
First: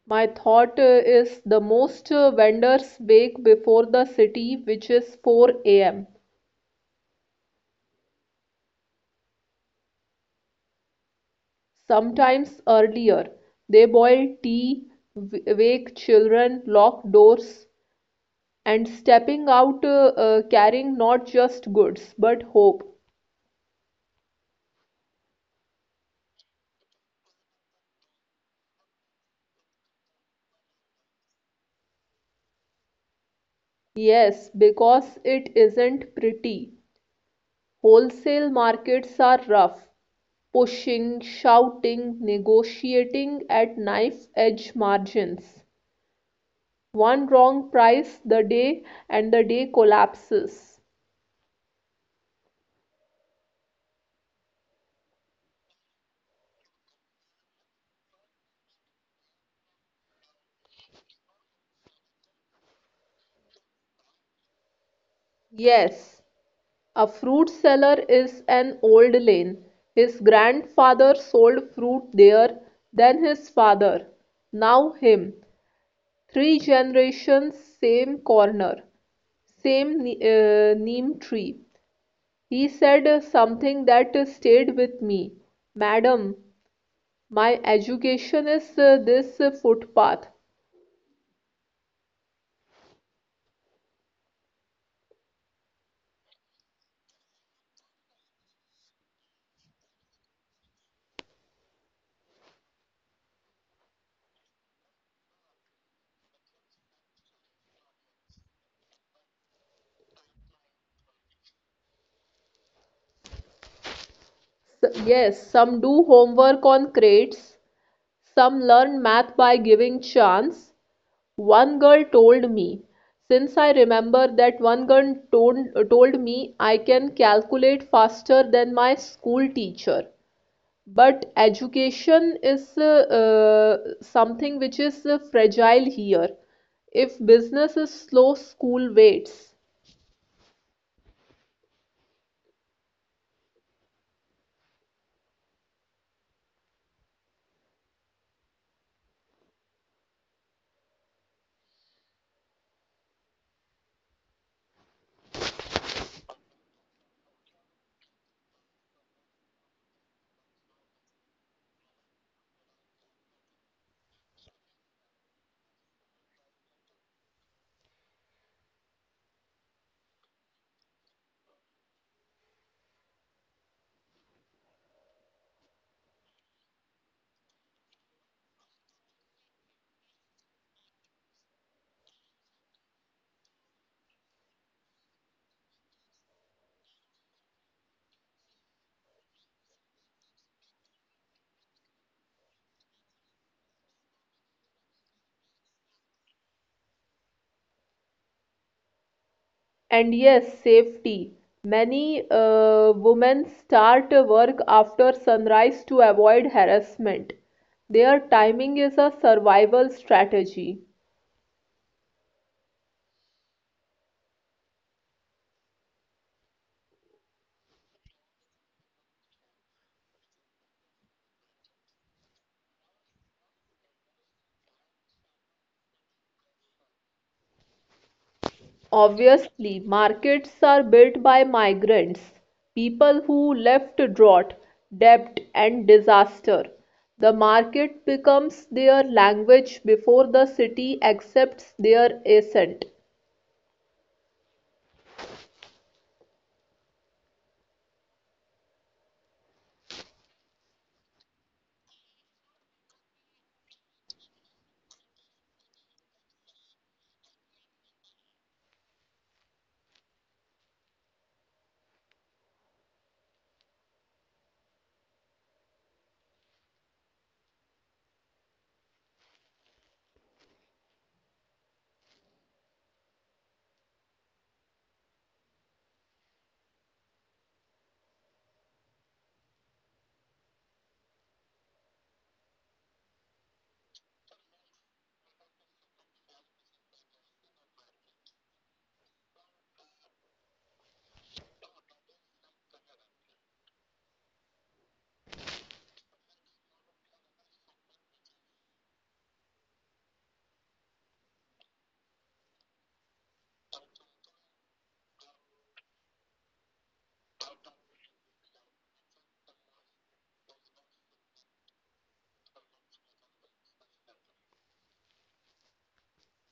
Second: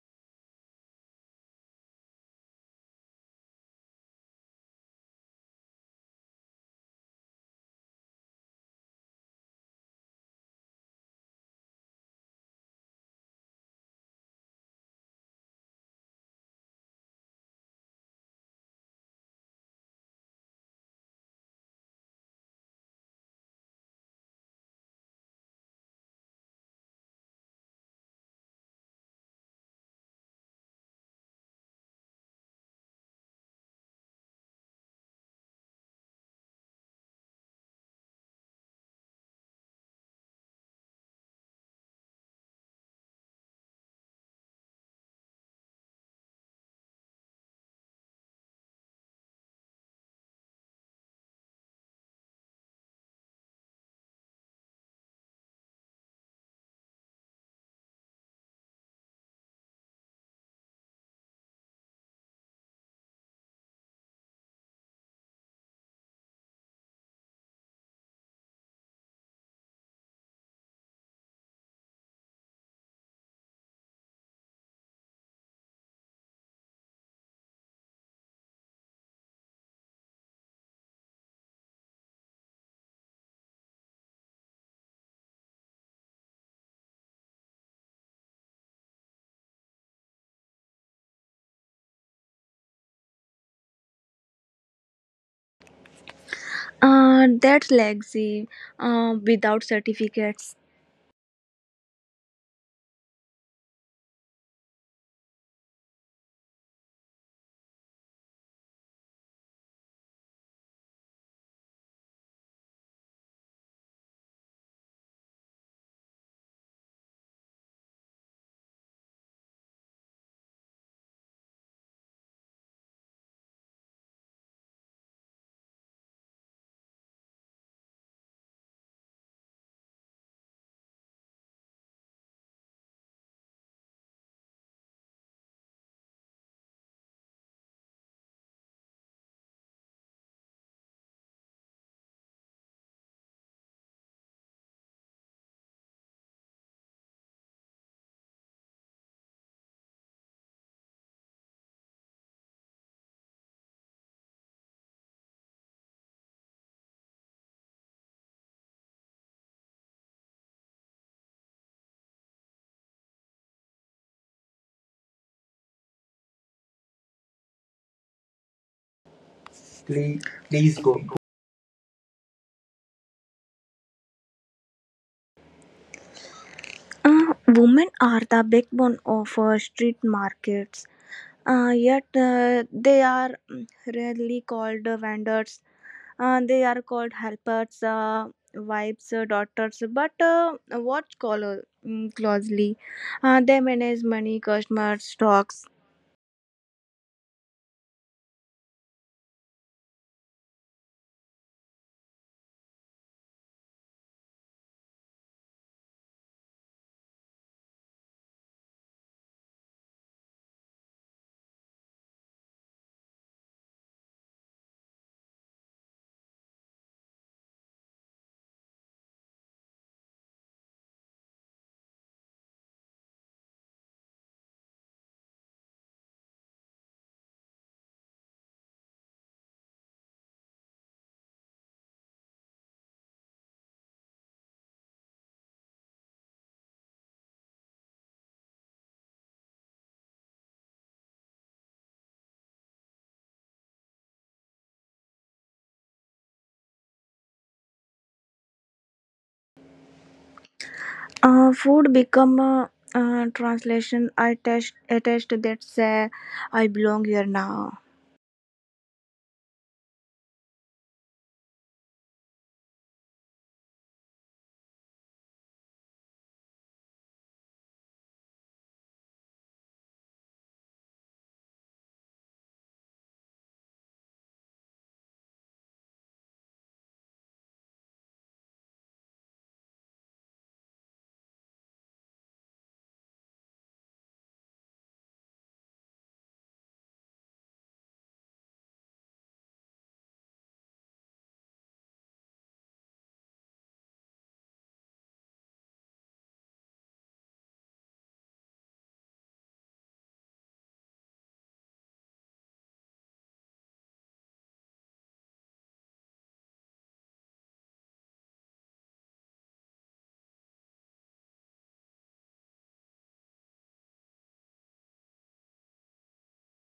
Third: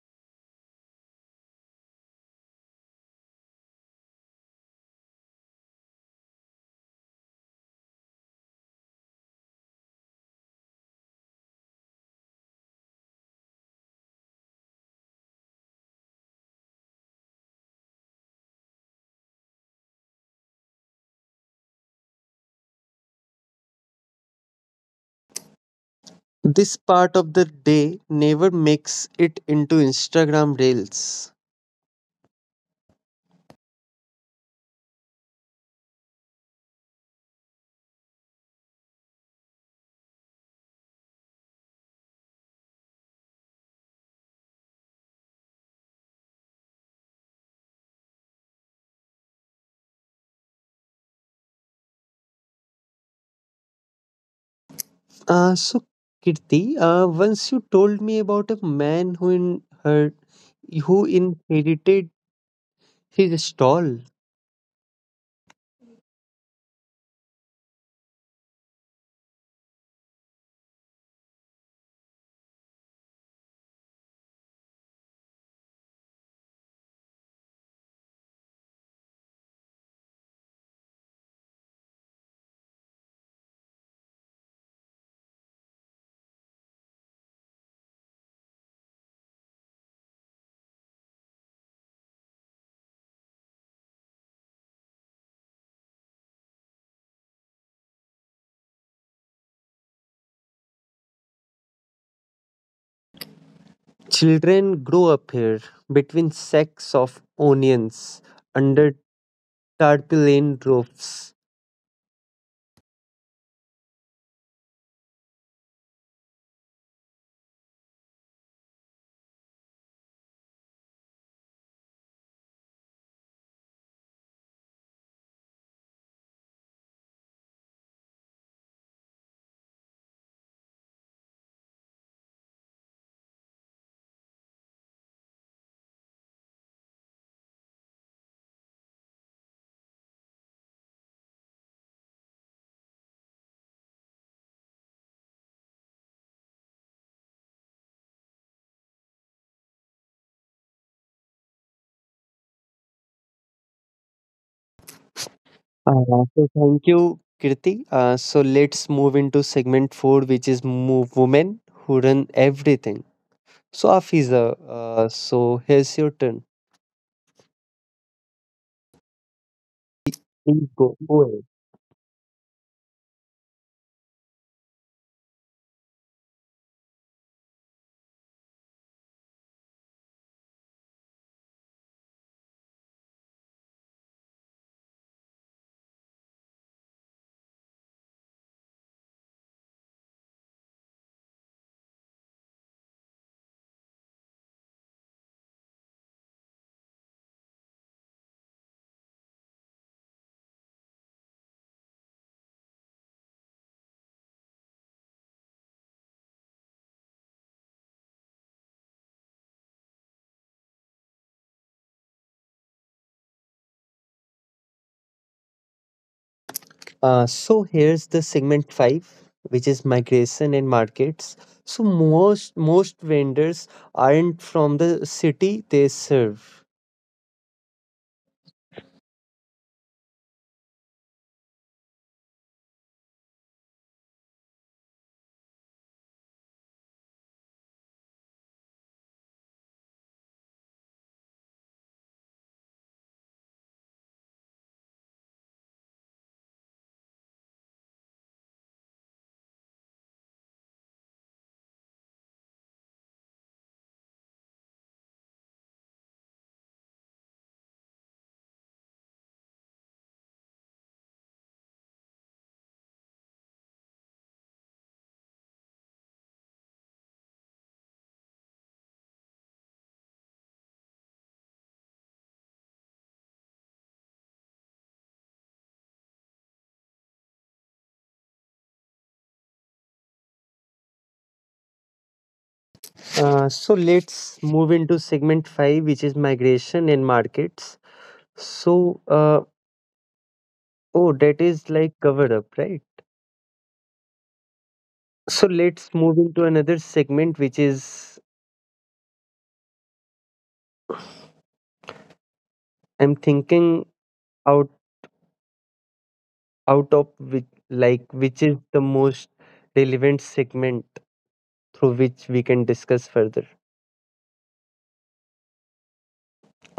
My thought is the most vendors wake before the city, which is 4 a.m., sometimes earlier. They boil tea, wake children, lock doors, and stepping out carrying not just goods but hope.
This part of the day never makes it into Instagram reels.
Yes, because it isn't pretty. Wholesale markets are rough, pushing, shouting, negotiating at knife edge margins. One wrong price the day and the day collapses.
So, Kirti, once you told me about a man who inherited his stall.
Yes, a fruit seller is an old lane. His grandfather sold fruit there, then his father, now him. Three generations, same corner, same neem tree. He said something that stayed with me. Madam, my education is this footpath.
That's legacy without certificates.
Children grow up here between sacks of onions under tarpaulin roofs.
Yes, some do homework on crates, some learn math by giving chance, one girl told me. Since I remember that one girl told me I can calculate faster than my school teacher. But education is something which is fragile here. If business is slow, school waits.
So thank you, Kirti. So let's move into segment four, which is women who run everything. So Afiza, so here's your turn.
Please,
Please
please go.
go ahead.
Women are the backbone of street markets. Yet they are rarely called vendors. They are called helpers, wives, daughters. But watch closely. They manage money, customers, stocks.
And yes, safety. Many women start work after sunrise to avoid harassment. Their timing is a survival strategy.
So here's the segment five, which is migration and markets. So most vendors aren't from the city they serve.
Obviously, markets are built by migrants, people who left drought, debt, and disaster. The market becomes their language before the city accepts their ascent.
Food become a translation. I test attest that say I belong here now.
So let's move into segment five, which is migration and markets. So, oh, that is like covered up, right? So let's move into another segment, which is, I'm thinking out out of which like which is the most relevant segment through which we can discuss further.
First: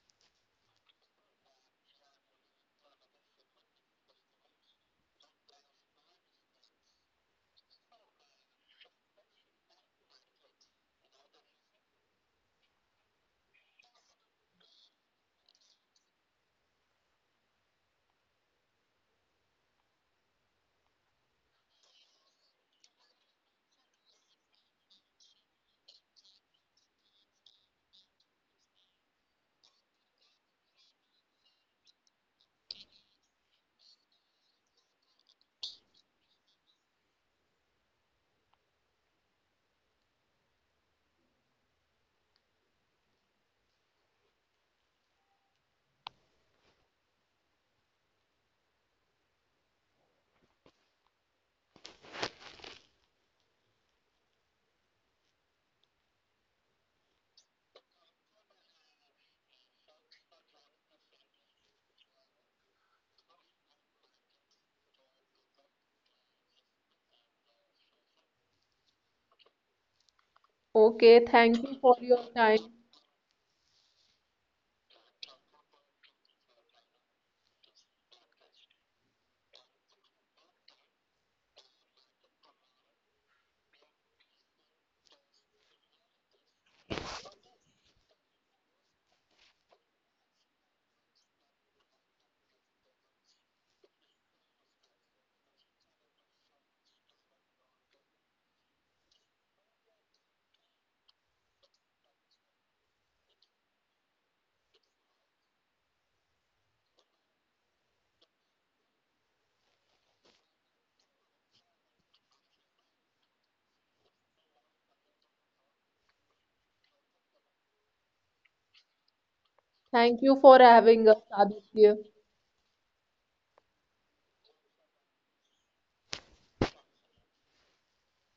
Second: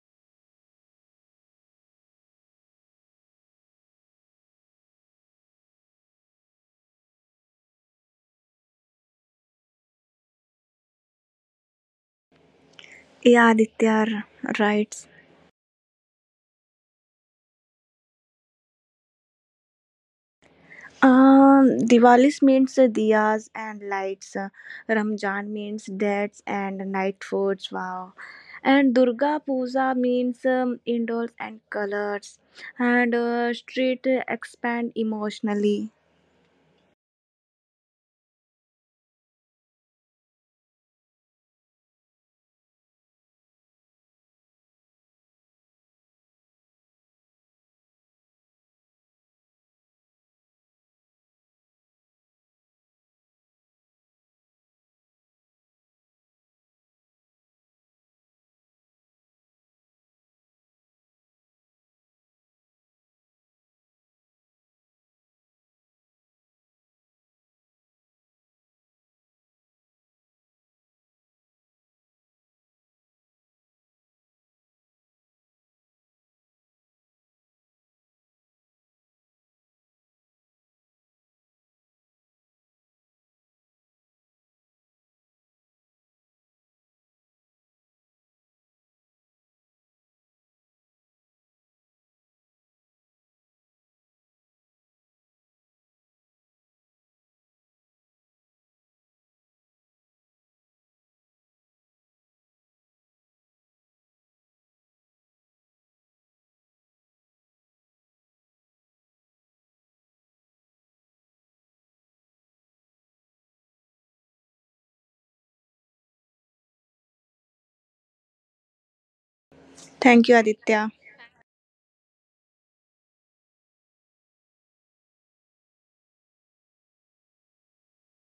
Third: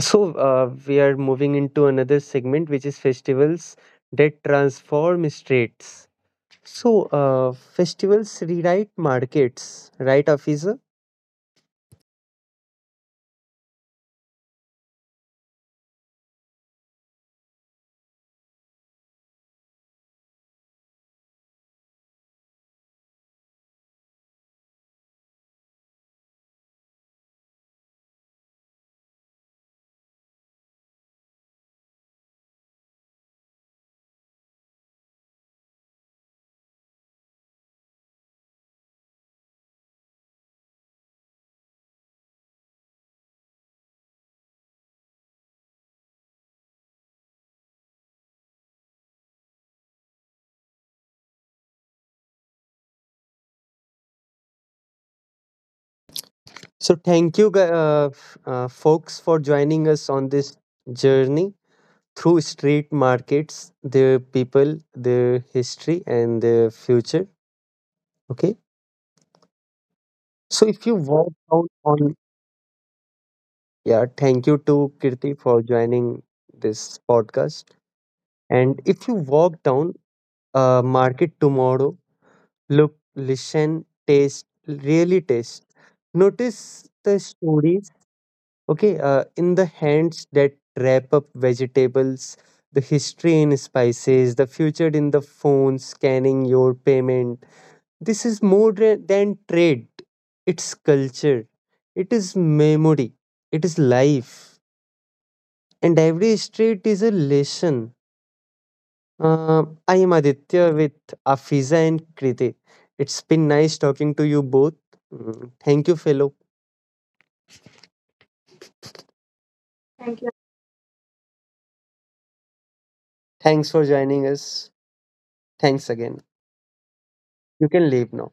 So we are moving into another segment, which is festivals that transform states. So, festivals rewrite markets, right, Afisa?
Yeah, Aditya writes. Diwali's means diyas and lights. Ramjan means dates and night foods. Wow. And Durga Puja means indoors and colors. And street expand emotionally.
So, thank you, folks, for joining us on this journey through street markets, their people, their history, and their future. Okay. So, if you
Okay,
walk
thank
out
you for
on,
your time.
yeah, thank you to Kirti for joining this podcast. And if you walk down a market tomorrow, look, listen, taste, really taste, notice the story. Okay, in the hands that wrap up vegetables, the history in spices, the future in the phone scanning your payment. This is more than trade, it's culture, it is memory, it is life, and every street is a lesson. I am Aditya with Afiza and Kriti. It's been nice talking to you both. Mm, thank you, fellow.
Thank
Thank you,
you for
Aditya.
having us, Aditya.
Thanks for joining us. Thanks again. You can leave now.